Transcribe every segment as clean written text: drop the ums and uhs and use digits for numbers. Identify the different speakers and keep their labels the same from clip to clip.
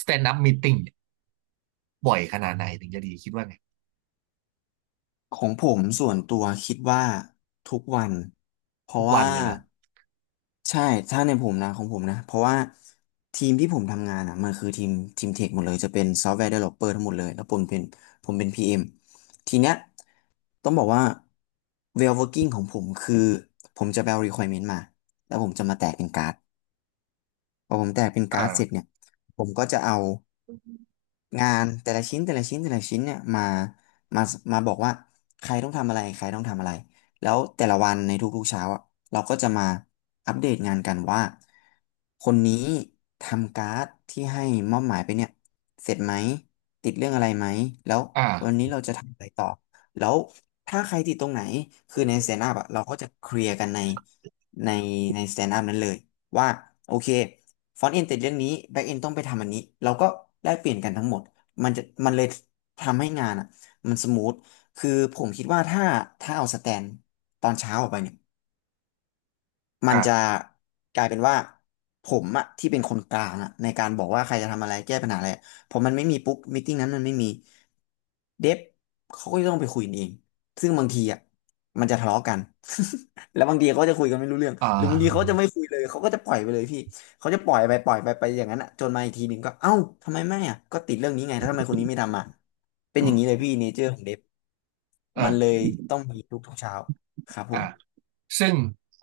Speaker 1: สแตนด์อัพมีตติ่งบ่อยขนาดไหนถึงจะดีคิดว่าไง
Speaker 2: ของผมส่วนตัวคิดว่าทุกวันเพ
Speaker 1: ทุ
Speaker 2: ราะ
Speaker 1: กวัน
Speaker 2: ว่า
Speaker 1: เลยเหรอ
Speaker 2: ใช่ถ้าในผมนะของผมนะเพราะว่าทีมที่ผมทำงานอ่ะมันคือทีมเทคหมดเลยจะเป็นซอฟต์แวร์ d ด v e l o p อ r ทั้งหมดเลยแล้วผมเป็น PM ทีเนี้ยต้องบอกว่า w e l working ของผมคือผมจะไปเอา requirement มาแล้วผมจะมาแตกเป็นการ์ดพอผมแตกเป็น
Speaker 1: อ่
Speaker 2: การ์ดเสร็จ
Speaker 1: า
Speaker 2: เนี่ยผมก็จะเอา งานแต่ละชิ้นแต่ละชิ้นแต่ละชิ้นเนี่ยมามาบอกว่าใครต้องทำอะไรใครต้องทำอะไรแล้วแต่ละวันในทุกๆเช้าอะเราก็จะมาอัปเดตงานกันว่าคนนี้ทำการ์ดที่ให้มอบหมายไปเนี่ยเสร็จไหมติดเรื่องอะไรไหมแล้ววัน
Speaker 1: อ่า
Speaker 2: นี้เราจะทำอะไรต่อแล้วถ้าใครติดตรงไหนคือในสแตนด์อัพอะเราก็จะเคลียร์กันในในสแตนด์อัพนั้นเลย ว่าโอเคฟอนต์เอนติดเรื่องนี้แบ็กเอนต้องไปทำอันนี้เราก็แลกเปลี่ยนกันทั้งหมดมันจะมันเลยทำให้งานอ่ะมันสมูทคือผมคิดว่าถ้าเอาสแตนตอนเช้าออกไปเนี่ย มันจะ
Speaker 1: อ่า
Speaker 2: กลายเป็นว่าผมอะที่เป็นคนกลางอะในการบอกว่าใครจะทำอะไรแก้ปัญหาอะไรพอมันไม่มีปุ๊บมีตติ้งนั้นมันไม่มีเดฟเขาก็จะต้องไปคุยกันเองซึ่งบางทีอะมันจะทะเลาะกัน แล้วบางทีเขาจะคุยกันไม่รู้เรื่อง
Speaker 1: อ่
Speaker 2: หรือบางทีเขา
Speaker 1: า
Speaker 2: จะไม่คุยเลยเขาก็จะปล่อยไปเลยพี่เขาจะปล่อยไปอย่างนั้นอะจนมาอีกทีหนึ่งก็เอ้าทำไมไม่อะก็ติดเรื่องนี้ไงแล้วทำไมคนนี้ไม่ทำอ่ะเป็น
Speaker 1: อื
Speaker 2: อย่า
Speaker 1: ม
Speaker 2: งนี้เลยพี่เนเจอร์ของเดฟ
Speaker 1: เอ
Speaker 2: มันเล
Speaker 1: อ
Speaker 2: ยต้องมีทุกเช้าครับผ
Speaker 1: อ่า
Speaker 2: ม
Speaker 1: ซึ่ง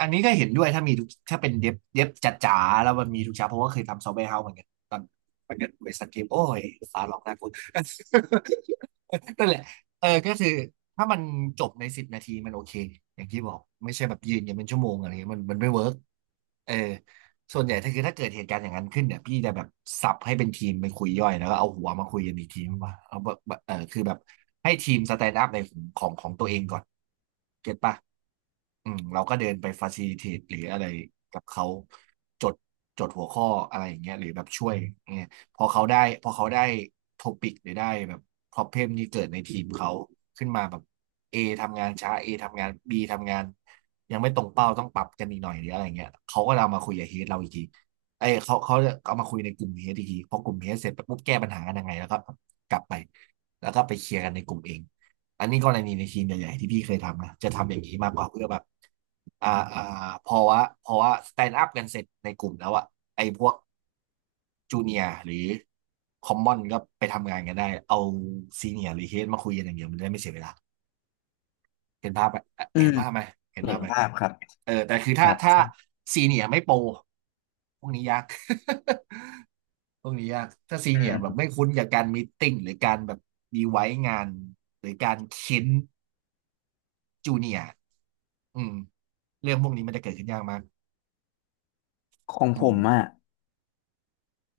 Speaker 1: อันนี้ก็เห็นด้วยถ้ามีทุกถ้าเป็นเดฟเดฟจ๋าๆแล้วมันมีทุกเช้าเพราะว่าเคยทำซอฟต์แวร์เฮาส์เหมือนกันตอนตอนเกิดบริษัทเกมโอ้ยฟ้าร้องน่ากลัว นั่นแหละเออก็คือถ้ามันจบในสิบนาทีมันโอเคอย่างที่บอกไม่ใช่แบบยืนกันเป็นชั่วโมงอะไรเงี้ยมันมันไม่เวิร์กเออ ส่วนใหญ่ถ้าคือถ้าเกิดเหตุการณ์อย่างนั้นขึ้นเนี่ยพี่จะแบบสับให้เป็นทีมไปคุยย่อยแล้วก็เอาหัวมาคุยกันอีกทีว่าเอาแบบเออคือแบบให้ทีมสแตนด์อัพในของของของตัวเองก่อนเก็ตปะอืมเราก็เดินไปฟาซิลิเทตหรืออะไรกับเขาจดจดหัวข้ออะไรอย่างเงี้ยหรือแบบช่วยอย่างเงี้ยพอเขาได้พอเขาได้โทปิกหรือได้แบบพรอเพมที่เกิดในทีมเขาขึ้นมาแบบ A ทำงานช้า A ทำงาน B ทำงาน ยังไม่ตรงเป้าต้องปรับกันอีกหน่อยหรืออะไรเงี้ยเขาก็เอามาคุยกับเฮดเราอีกทีไอ้ยเขาเขาจเอามาคุยในกลุ่มเฮดอีกทีพอกลุ่มเฮดเสร็จไปปุ๊บแก้ปัญหากันยังไงแล้วก็กลับไปแล้วก็ไปเคลียร์กันในกลุ่มเองอันนี้กรณีในทีมใหญ่ๆที่พี่เคยทำนะจะทำอย่างนี้มากกว่าเพื่อแบบอ่าอ่าพอว่าพอว่าสแตนด์อัพกันเสร็จในกลุ่มแล้วอะไอ้พวกจูเนียร์หรือคอมมอนก็ไปทำงานกันได้เอาซีเนียร์หรือเฮดมาคุยกันอย่างเดียวมันจะได้ไม่เสียเวลาเห็นภาพไหม
Speaker 2: อื
Speaker 1: เห็น
Speaker 2: ม
Speaker 1: ภาพไหมเห็น
Speaker 2: เห็
Speaker 1: ภา
Speaker 2: น
Speaker 1: พไหม
Speaker 2: ภาพครับ
Speaker 1: เออแต่คือ
Speaker 2: ค
Speaker 1: ถ้า
Speaker 2: รับข
Speaker 1: ถ้า
Speaker 2: อง
Speaker 1: ซีเนียไม่โปรพวกนี้ยาก พวกนี้ยากถ้าซี
Speaker 2: อื
Speaker 1: เนียแบบ
Speaker 2: ม
Speaker 1: ไม่คุ้นกับการมีตติ้งหรือการแบบดีไว้งานหรือการเค้นจูเนียอืมเรื่องพวกนี้มันจะเกิดขึ้นยากมาก
Speaker 2: ของ
Speaker 1: อื
Speaker 2: ผ
Speaker 1: ม
Speaker 2: มอะ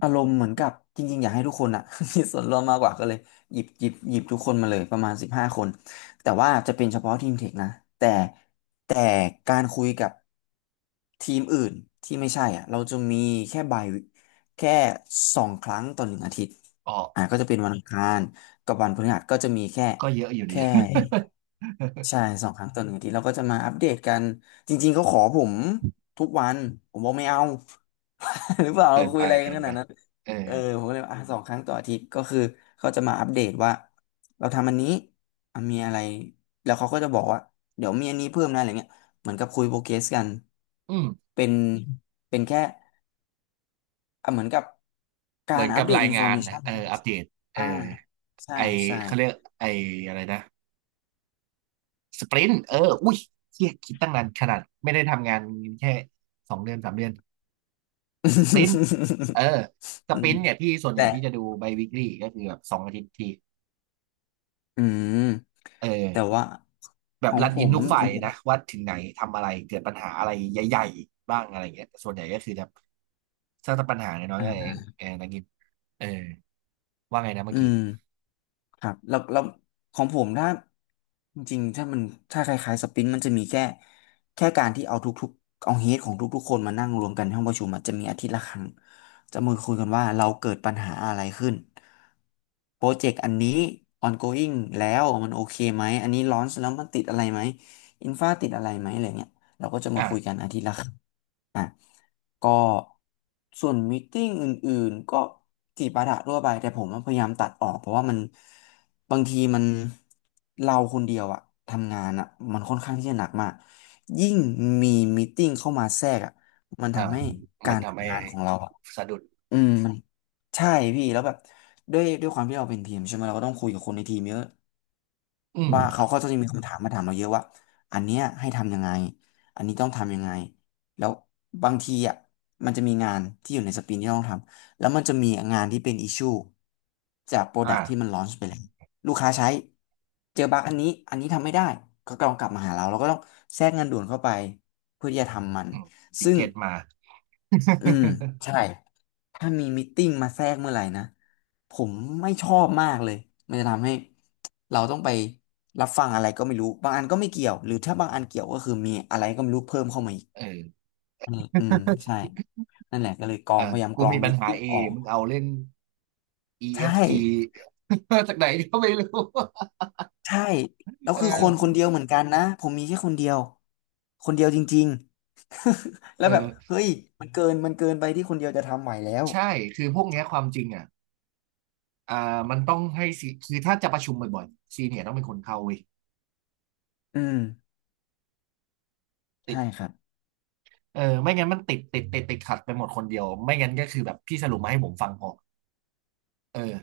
Speaker 2: อารมณ์เหมือนกับจริงๆอยากให้ทุกคนอะ มีส่วนร่วมมากกว่าก็เลยหยิบทุกคนมาเลยประมาณ15 คนแต่ว่าจะเป็นเฉพาะทีมเทคนะแต่แต่การคุยกับทีมอื่นที่ไม่ใช่อ่ะเราจะมีแค่ใบายแค่สองครั้งต่อหนึ่งอาทิตย์
Speaker 1: ออก
Speaker 2: อ่ะก็จะเป็นวันอังคารกับวันพฤหัสก็จะมีแค่
Speaker 1: ก็เยอะอยู่ดี
Speaker 2: แค่ ใช่ สองครั้งต่อหนึ่งอาทีเราก็จะมาอัปเดตกันจริงๆเขาขอผมทุกวันผมบอกไม่เอา หรือเปล่าเรา
Speaker 1: เกิน
Speaker 2: คุ
Speaker 1: ไป
Speaker 2: ยอะไรกั
Speaker 1: เกิ
Speaker 2: นข
Speaker 1: น
Speaker 2: นา
Speaker 1: ไป
Speaker 2: ดนั้น
Speaker 1: เออ
Speaker 2: เออผมก็เลยว่าอ่ะสองครั้งต่ออาทิตย์ก็คือเขาจะมาอัปเดตว่าเราทำอันนี้อ่ะมีอะไรแล้วเขาก็จะบอกว่าเดี๋ยวมีอันนี้เพิ่มนะอะไรเงี้ยเหมือนกับคุยโปรเกรสกัน
Speaker 1: อืม
Speaker 2: เป็นเป็นแค่อ่ะเหมือนกับกา
Speaker 1: เหมือ
Speaker 2: ร
Speaker 1: น
Speaker 2: อั
Speaker 1: กั
Speaker 2: ป
Speaker 1: บ
Speaker 2: เดต
Speaker 1: ราย
Speaker 2: อินฟ
Speaker 1: งา
Speaker 2: อร์
Speaker 1: น
Speaker 2: เม
Speaker 1: นะ
Speaker 2: ชัน
Speaker 1: เอออัปเดตเออ
Speaker 2: อ่าใช่
Speaker 1: ไอ
Speaker 2: ใช่
Speaker 1: เขาเรียกไออะไรนะสปรินต์เอออุ้ยเฮียคิดตั้งนานขนาดไม่ได้ทำงานแค่สองเดือนสามเดือน สปรินต์เออ ส
Speaker 2: อื
Speaker 1: ปริ
Speaker 2: ม
Speaker 1: นต์เนี่ยพี่ส่วนให
Speaker 2: แต่
Speaker 1: ญ่พี่จะดูไบวิกลี่ก็คือแบบสองอาทิตย์ที
Speaker 2: อืม
Speaker 1: เ
Speaker 2: แต่
Speaker 1: ออ
Speaker 2: ว่า
Speaker 1: แบ
Speaker 2: ข
Speaker 1: บ
Speaker 2: อง
Speaker 1: รัน
Speaker 2: ผ
Speaker 1: อิน
Speaker 2: ม
Speaker 1: ทุกฝ่า
Speaker 2: ข
Speaker 1: ย
Speaker 2: องผม
Speaker 1: นะว่าถึงไหนทำอะไรเกิดปัญหาอะไรใหญ่ๆบ้างอะไรเงี้ยแต่ส่วนใหญ่ก็คือแบบสร้างแต่ปัญหาน้อยๆ
Speaker 2: อ่
Speaker 1: นั่นเอ
Speaker 2: า
Speaker 1: งเออนักกินเออว่าไงนะเมื่
Speaker 2: อื
Speaker 1: อกี้
Speaker 2: มครับแล้วของผมถ้าจริงๆถ้ามันถ้าคล้ายๆสปรินต์มันจะมีแค่การที่เอาทุกๆเอาเฮดของทุกๆคนมานั่งรวมกันที่ห้องประชุมอะจะมีอาทิตย์ละครั้งจะมาคุยกันว่าเราเกิดปัญหาอะไรขึ้นโปรเจกต์อันนี้ ongoing แล้วมันโอเคไหมอันนี้ launch แล้วมันติดอะไรไหมอินฟาติดอะไรไหมอะไรเงี้ยเราก็จะมาคุย
Speaker 1: อ่า
Speaker 2: กันอาทิตย์ละครั้ง อ่ะก็ส่วนม e e t ิ n งอื่นๆก็จีบปาถะทั่วไปแต่ผมพยายามตัดออกเพราะว่ามันบางทีมันเราคนเดียวอะทำงานอะมันค่อนข้างที่จะหนักมากยิ่งมีม e e t ิ n งเข้ามาแทรกอะมัน
Speaker 1: อ่า
Speaker 2: ทำให้กา
Speaker 1: มัน
Speaker 2: ร
Speaker 1: ทำให้
Speaker 2: ทำงานของเราอะ
Speaker 1: สะดุด
Speaker 2: อืมมันใช่พี่แล้วแบบด้วยความที่เราเป็นทีมใช่ไหมเราก็ต้องคุยกับคนในทีมเยอะ
Speaker 1: อืม
Speaker 2: ว่าเขาก็จะมีคำถามมาถามเราเยอะว่าอันเนี้ยให้ทำยังไงอันนี้ต้องทำยังไงแล้วบางทีอ่ะมันจะมีงานที่อยู่ในสปรินที่ต้องทำแล้วมันจะมีงานที่เป็นอิชชูจากโปรดักที่มัน
Speaker 1: อ่า
Speaker 2: ลอนช์ไปแล้วลูกค้าใช้เจอบั๊กอันนี้อันนี้ทำไม่ได้ก็ต้องกลับมาหาเราเราก็ต้องแทรกงานด่วนเข้าไปเพื่อที่จะทำมัน
Speaker 1: อืมปิ
Speaker 2: ซึ่
Speaker 1: เก
Speaker 2: ง
Speaker 1: ตมา
Speaker 2: อืมใช่ถ้ามีมตติ팅มาแทรกเมื่อไหร่นะผมไม่ชอบมากเลยมันจะทำให้เราต้องไปรับฟังอะไรก็ไม่รู้บางอันก็ไม่เกี่ยวหรือถ้าบางอันเกี่ยวก็คือมีอะไรก็ไม่รู้เพิ่มเข้ามาอีก
Speaker 1: เออ
Speaker 2: อืมอืมใช่นั่นแหละก็เลยกรอ
Speaker 1: เออ
Speaker 2: งพยายาม
Speaker 1: กู
Speaker 2: กรอ
Speaker 1: มี
Speaker 2: ง
Speaker 1: ปั
Speaker 2: ม
Speaker 1: ญ
Speaker 2: ต
Speaker 1: หา
Speaker 2: ติ팅
Speaker 1: เอ
Speaker 2: ออก
Speaker 1: มึงเอาเล่น
Speaker 2: ใช่
Speaker 1: EFG จ จากไหนก็ไม่รู้
Speaker 2: ใช่แล้ว
Speaker 1: เอ
Speaker 2: คือคนค
Speaker 1: อ
Speaker 2: นเดียวเหมือนกันนะผมมีแค่คนเดียวคนเดียวจริงๆแล้
Speaker 1: เอ
Speaker 2: วแบบ
Speaker 1: อ
Speaker 2: เฮ้ยมันเกินไปที่คนเดียวจะทำไหวแล้ว
Speaker 1: ใช่คือพวกเนี้ยความจริงอ่ะอ่ามันต้องให้ซีคือถ้าจะประชุมบ่อยๆซีเนียร์ต้องเป็นคนเข้าเว้ย
Speaker 2: อืม
Speaker 1: ติ
Speaker 2: ใช่
Speaker 1: ด
Speaker 2: ครับ
Speaker 1: เออไม่งั้นมันติดติดติดติดขัดไปหมดคนเดียวไม่งั้นก็คือแบบพี่สรุปมาให้ผมฟังพอเออ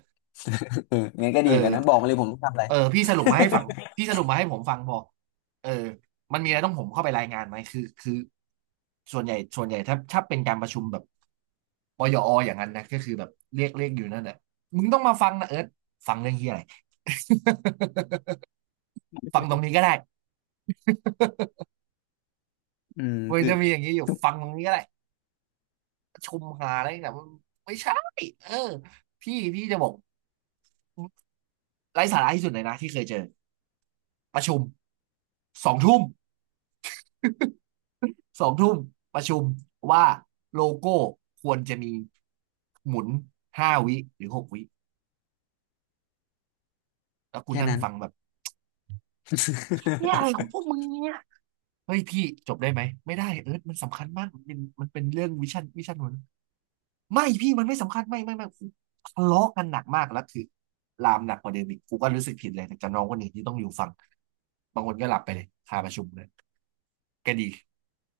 Speaker 2: เอองั้นก็
Speaker 1: เออ
Speaker 2: ดีเหมือนกันนะ บอกมาเลยผมต้องทำอะไร
Speaker 1: เออพี่สรุปมาให้ฟังพี่สรุปมาให้ผมฟังพอเออมันมีอะไรต้องผมเข้าไปรายงานไหม คือคือส่วนใหญ่ส่วนใหญ่ถ้าถ้าเป็นการประชุมแบบปยออย่างนั้นนะก็คือแบบเรียกเรียกอยู่นั่นแหละมึงต้องมาฟังนะเอิร์ธฟังเรื่องที่อะไร ฟังตรงนี้ก็ได้
Speaker 2: อืม
Speaker 1: มัน
Speaker 2: คือ
Speaker 1: จะมีอย่างนี้อยู่ฟังตรงนี้ก็ได้ชมหาอะไรแต่มันไม่ใช่เออพี่พี่จะบอกไร้สาระที่สุดเลยนะที่เคยเจอประชุมสองทุ่มสองทุ่มประชุมว่าโลโก้ควรจะมีหมุนห้าวิหรือหกวิแล้วคุณ
Speaker 2: แค่
Speaker 1: นั่ง
Speaker 2: นั้น
Speaker 1: ฟังแบบเนี่ยอะไรของพวกมึงเนี่ยเฮ้ยพี่จบได้ไหมไม่ได้เอร์ธมันสำคัญมากมันเป็นมันเป็นเรื่องวิชั่นวิชั่นหัว ไม่พี่มันไม่สำคัญไม่ไม่ไม่กูทะเลาะกันหนักมากแล้วคือลามหนักกว่าเดิมอีกกูก็รู้สึกผิดเลยแต่กับน้องคนอื่นที่ต้องอยู่ฟังบางคนก็หลับไปเลยคาประชุมเลยก็ดี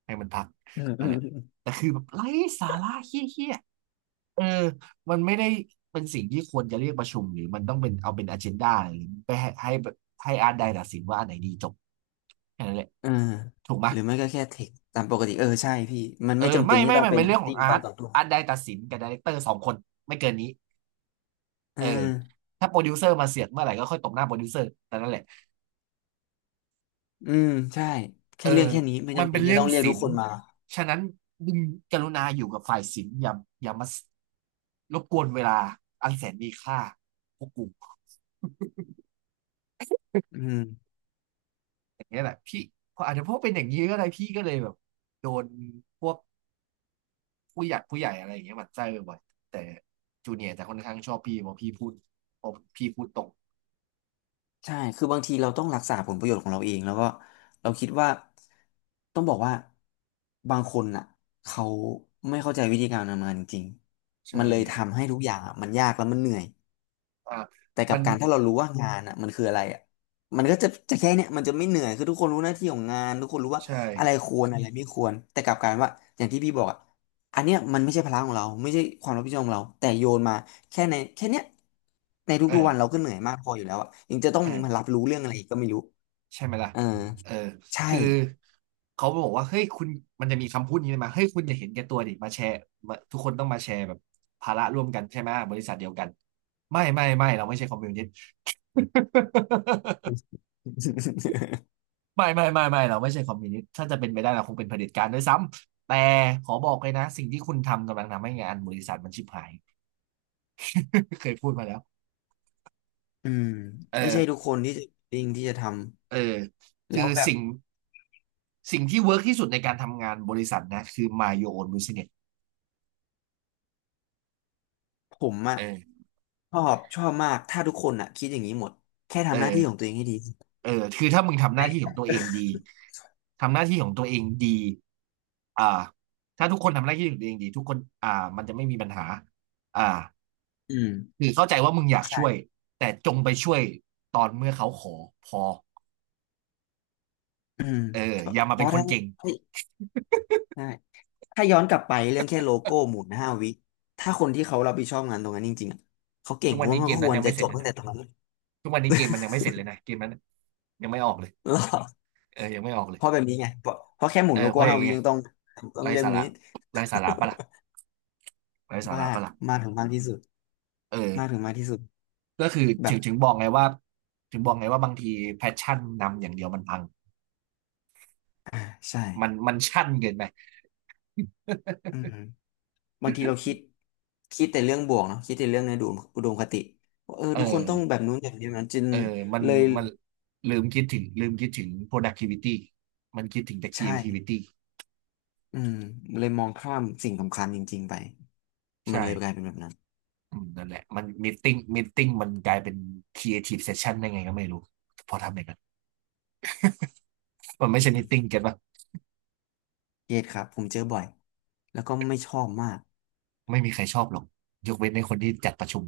Speaker 1: ให้มันพัก
Speaker 2: อืมอื
Speaker 1: นั่น
Speaker 2: ม
Speaker 1: แหละ
Speaker 2: อืม
Speaker 1: แต่คือแบบไร้สาระเฮี้ยๆเออมันไม่ได้เป็นสิ่งที่ควรจะเรียกประชุมหรือมันต้องเป็นเอาเป็นอเจนดาหรือไปให้ให้ให้อาร์ตไดตัดสินว่าอันไหนดีจบแค่นั้นแหละ
Speaker 2: เออ
Speaker 1: ถูกไหม
Speaker 2: ห
Speaker 1: ย
Speaker 2: รือไม่ก็แค่เทคตามปกติ เออ ใช่พี่ มัน
Speaker 1: เออ
Speaker 2: ไม่จำเป็
Speaker 1: ไม่
Speaker 2: นที่
Speaker 1: ไม่
Speaker 2: ต้อง
Speaker 1: ไม่
Speaker 2: เป็น
Speaker 1: เป็นเรื่องของ
Speaker 2: ติ้ง
Speaker 1: อา
Speaker 2: ตอ
Speaker 1: ร์
Speaker 2: น
Speaker 1: ต
Speaker 2: ต่อตัว
Speaker 1: อาร์ตไดตัดสินกับไดเรคเตอร์สองคนไม่เกินนี้
Speaker 2: อื
Speaker 1: เออ
Speaker 2: ม
Speaker 1: ถ้าโปรดิวเซอร์มาเสียดเมื่อไหร่ก็ค่อยตบหน้าโปรดิวเซอร์แต่นั่นแหละ
Speaker 2: อืมใช่
Speaker 1: เอ
Speaker 2: แค่
Speaker 1: อ
Speaker 2: เรื่องแค่นี้ไม่
Speaker 1: มัน
Speaker 2: จำเป็
Speaker 1: เป็
Speaker 2: น
Speaker 1: น
Speaker 2: ที่
Speaker 1: เรื่อ
Speaker 2: ต้
Speaker 1: ง
Speaker 2: องเรียก
Speaker 1: ศิ
Speaker 2: ทุก
Speaker 1: ล
Speaker 2: ค
Speaker 1: ป์
Speaker 2: นมา
Speaker 1: ฉะนั้นมึงกรุณาอยู่กับฝ่ายศิลป์อย่ามารบกวนเวลาอันแสนมีค่าพวกกู
Speaker 2: อืม
Speaker 1: อย่างเงี้ยแหละพี่พออาจจะเพราะเป็นอย่างนี้ก็ได้พี่ก็เลยแบบโดนพวกผู้ใหญ่อะไรอย่างเงี้ยหมั่นไส้บ่อยๆแต่จูเนียร์จะค่อนข้างชอบพี่เพราะพี่พูดตรง
Speaker 2: ใช่คือบางทีเราต้องรักษาผลประโยชน์ของเราเอง แล้วก็เราคิดว่าต้องบอกว่าบางคนน่ะเขาไม่เข้าใจวิธีการทำงานจริงๆ
Speaker 1: ใช่
Speaker 2: มันเลยทำให้ทุกอย่างอะมันยากแล้วมันเหนื่อย
Speaker 1: อ่า
Speaker 2: แต่กั
Speaker 1: มั
Speaker 2: บ
Speaker 1: น
Speaker 2: การถ้าเรารู้ว่างานอ่ะมันคืออะไรอ่ะมันก็จะแค่เนี้ยมันจะไม่เหนื่อยคือทุกคนรู้หน้าที่ของงานทุกคนรู้ว่า
Speaker 1: ใช่
Speaker 2: อะไรควรอะไรไม่ควรแต่กลับกลารว่าอย่างที่พี่บอกอ่ะอันเนี้ยมันไม่ใช่ภาระของเราไม่ใช่ความรับผิดชอบของเราแต่โยนมาแค่ในแค่เนี้ยใน
Speaker 1: เอ
Speaker 2: ทุกๆวันเราก็
Speaker 1: อ
Speaker 2: เหนื่อยมากพออยู่แล้วอ่ะยังจะต้องมา
Speaker 1: เออ
Speaker 2: รับรู้เรื่องอะไรอีกก็ไม่รู้
Speaker 1: ใช่ไหมล่ะ
Speaker 2: เออ
Speaker 1: เออ
Speaker 2: ใช่
Speaker 1: คือเขาบอกว่าเฮ้ยคุณมันจะมีคำพูดนี้มาเฮ้ยคุณอย่าเห็นแก่ตัวดิมาแชร์มาทุกคนต้องมาแชร์แบบภาระร่วมกันใช่ไหมบริษัทเดียวกันไม่เราไม่ใช่คอมมิวนิสต์ ไม่เราไม่ใช่คอมมิวนิสต์ถ้าจะเป็นไปได้เราคงเป็นเผด็จการด้วยซ้ำแต่ขอบอกเลยนะ สิ่งที่คุณทำกำลังทำให้งานบริษัทมันชิบหาย เคยพูดมาแล้ว
Speaker 2: อืม
Speaker 1: เอ
Speaker 2: ไม่ใช่
Speaker 1: อ
Speaker 2: ทุกคนที่จะจริงที่จะท
Speaker 1: เออ
Speaker 2: ำ
Speaker 1: คือ
Speaker 2: แล้วแบบ
Speaker 1: สิ่งที่เวิร์กที่สุดในการทำงานบริษัทนะคือ mind your own business
Speaker 2: ผมอะ
Speaker 1: เออ
Speaker 2: ชอบมากถ้าทุกคนอะคิดอย่างนี้หมดแค่
Speaker 1: เอ
Speaker 2: ทำหน้าที่ของ
Speaker 1: อ
Speaker 2: ตัวเองให้ดี
Speaker 1: เออคือถ้ามึงทำหน้าที่ของตัวเองดีทำหน้าที่ของตัวเองดีอ่าถ้าทุกคนทำหน้าที่ของตัวเองดีทุกคนมันจะไม่มีปัญหาอ่า
Speaker 2: อืม
Speaker 1: คือเข้าใจว่ามึงอยากช่วย
Speaker 2: ใช่
Speaker 1: แต่จงไปช่วยตอนเมื่อเขาขอพอ
Speaker 2: อืม
Speaker 1: เออ
Speaker 2: เพ
Speaker 1: อ
Speaker 2: ราะ
Speaker 1: ย่ามาเป็นคน
Speaker 2: ถ้า
Speaker 1: เก่ง
Speaker 2: เฮ้ยได้ถ้าย้อนกลับไปเรื่องแค่โลโก้หมุนห้าวิถ้าคนที่เขารับผิดชอบงานตรงนั้นจริงๆอะเขาเก่ง
Speaker 1: ทุก
Speaker 2: ผ
Speaker 1: วัน
Speaker 2: ม
Speaker 1: นี้
Speaker 2: ว่ามั
Speaker 1: เก
Speaker 2: น
Speaker 1: ม
Speaker 2: ก็ค
Speaker 1: นั้น
Speaker 2: วร
Speaker 1: ยัง
Speaker 2: จะ
Speaker 1: ไม่เส
Speaker 2: จ
Speaker 1: ร็จ
Speaker 2: บ
Speaker 1: เลย
Speaker 2: ตั้ง
Speaker 1: นะ
Speaker 2: แต่ตรงนั้น
Speaker 1: ทุกวันนี้เกมมันยังไม่เสร็จเลยนะเกมนั้นยังไม่ออกเลย
Speaker 2: แล้ว
Speaker 1: เออยังไม่ออกเล
Speaker 2: เพ
Speaker 1: ย
Speaker 2: ราะแบบนี้ไงเพราะเพราะแค่หมุ
Speaker 1: เอ
Speaker 2: น
Speaker 1: อ
Speaker 2: โล
Speaker 1: เพ
Speaker 2: โก้
Speaker 1: ราะอ
Speaker 2: ห้า
Speaker 1: ย่าง
Speaker 2: วิ
Speaker 1: เงี้ย
Speaker 2: ยังต้อง
Speaker 1: ไร้
Speaker 2: เรื่อง
Speaker 1: สาระ
Speaker 2: มีด
Speaker 1: ไร้สาระปะล่ะไร้สาระ
Speaker 2: มาก
Speaker 1: ปะล่ะ
Speaker 2: มากถึงมากที่สุด
Speaker 1: เอ
Speaker 2: มากถึ
Speaker 1: อ
Speaker 2: งมากที่สุด
Speaker 1: ก็คือถึ
Speaker 2: แบบ
Speaker 1: งถึงบอกไงว่าถึงบอกไงว่าบางทีแพชชั่นนำอย่างเดียวมันพัง
Speaker 2: อ่าใช่
Speaker 1: มันมันชั่นเกินไป
Speaker 2: อืม บางทีเราคิดคิดแต่เรื่องบวกเนาะคิดแต่เรื่องในอุดมคติว่าเออ
Speaker 1: เออ
Speaker 2: ทุกคนต้องแบบนู้นแบบนี้นะจึง
Speaker 1: เออมัน
Speaker 2: เลย
Speaker 1: มันลืมคิดถึง productivity มันคิดถึงแต่
Speaker 2: ใช่
Speaker 1: creativity
Speaker 2: อืมเลยมองข้ามสิ่งสำคัญจริงๆไปมัน
Speaker 1: ใช่
Speaker 2: เลยกลายเป็นแบบนั้น
Speaker 1: อืมนั่นแหละมันมีติ้งมันกลายเป็น creative session ได้ไงก็ไม่รู้พอทำอย่างนั้นมันไม่
Speaker 2: อื
Speaker 1: ใช่มีติ้ง
Speaker 2: ม
Speaker 1: เก็ตป่ะ
Speaker 2: เครียดครับผมเจอบ่อยแล้วก็ไม่ชอบมาก
Speaker 1: ไม่มีใครชอบหรอกยกเว้นในคนที่จัดประชุม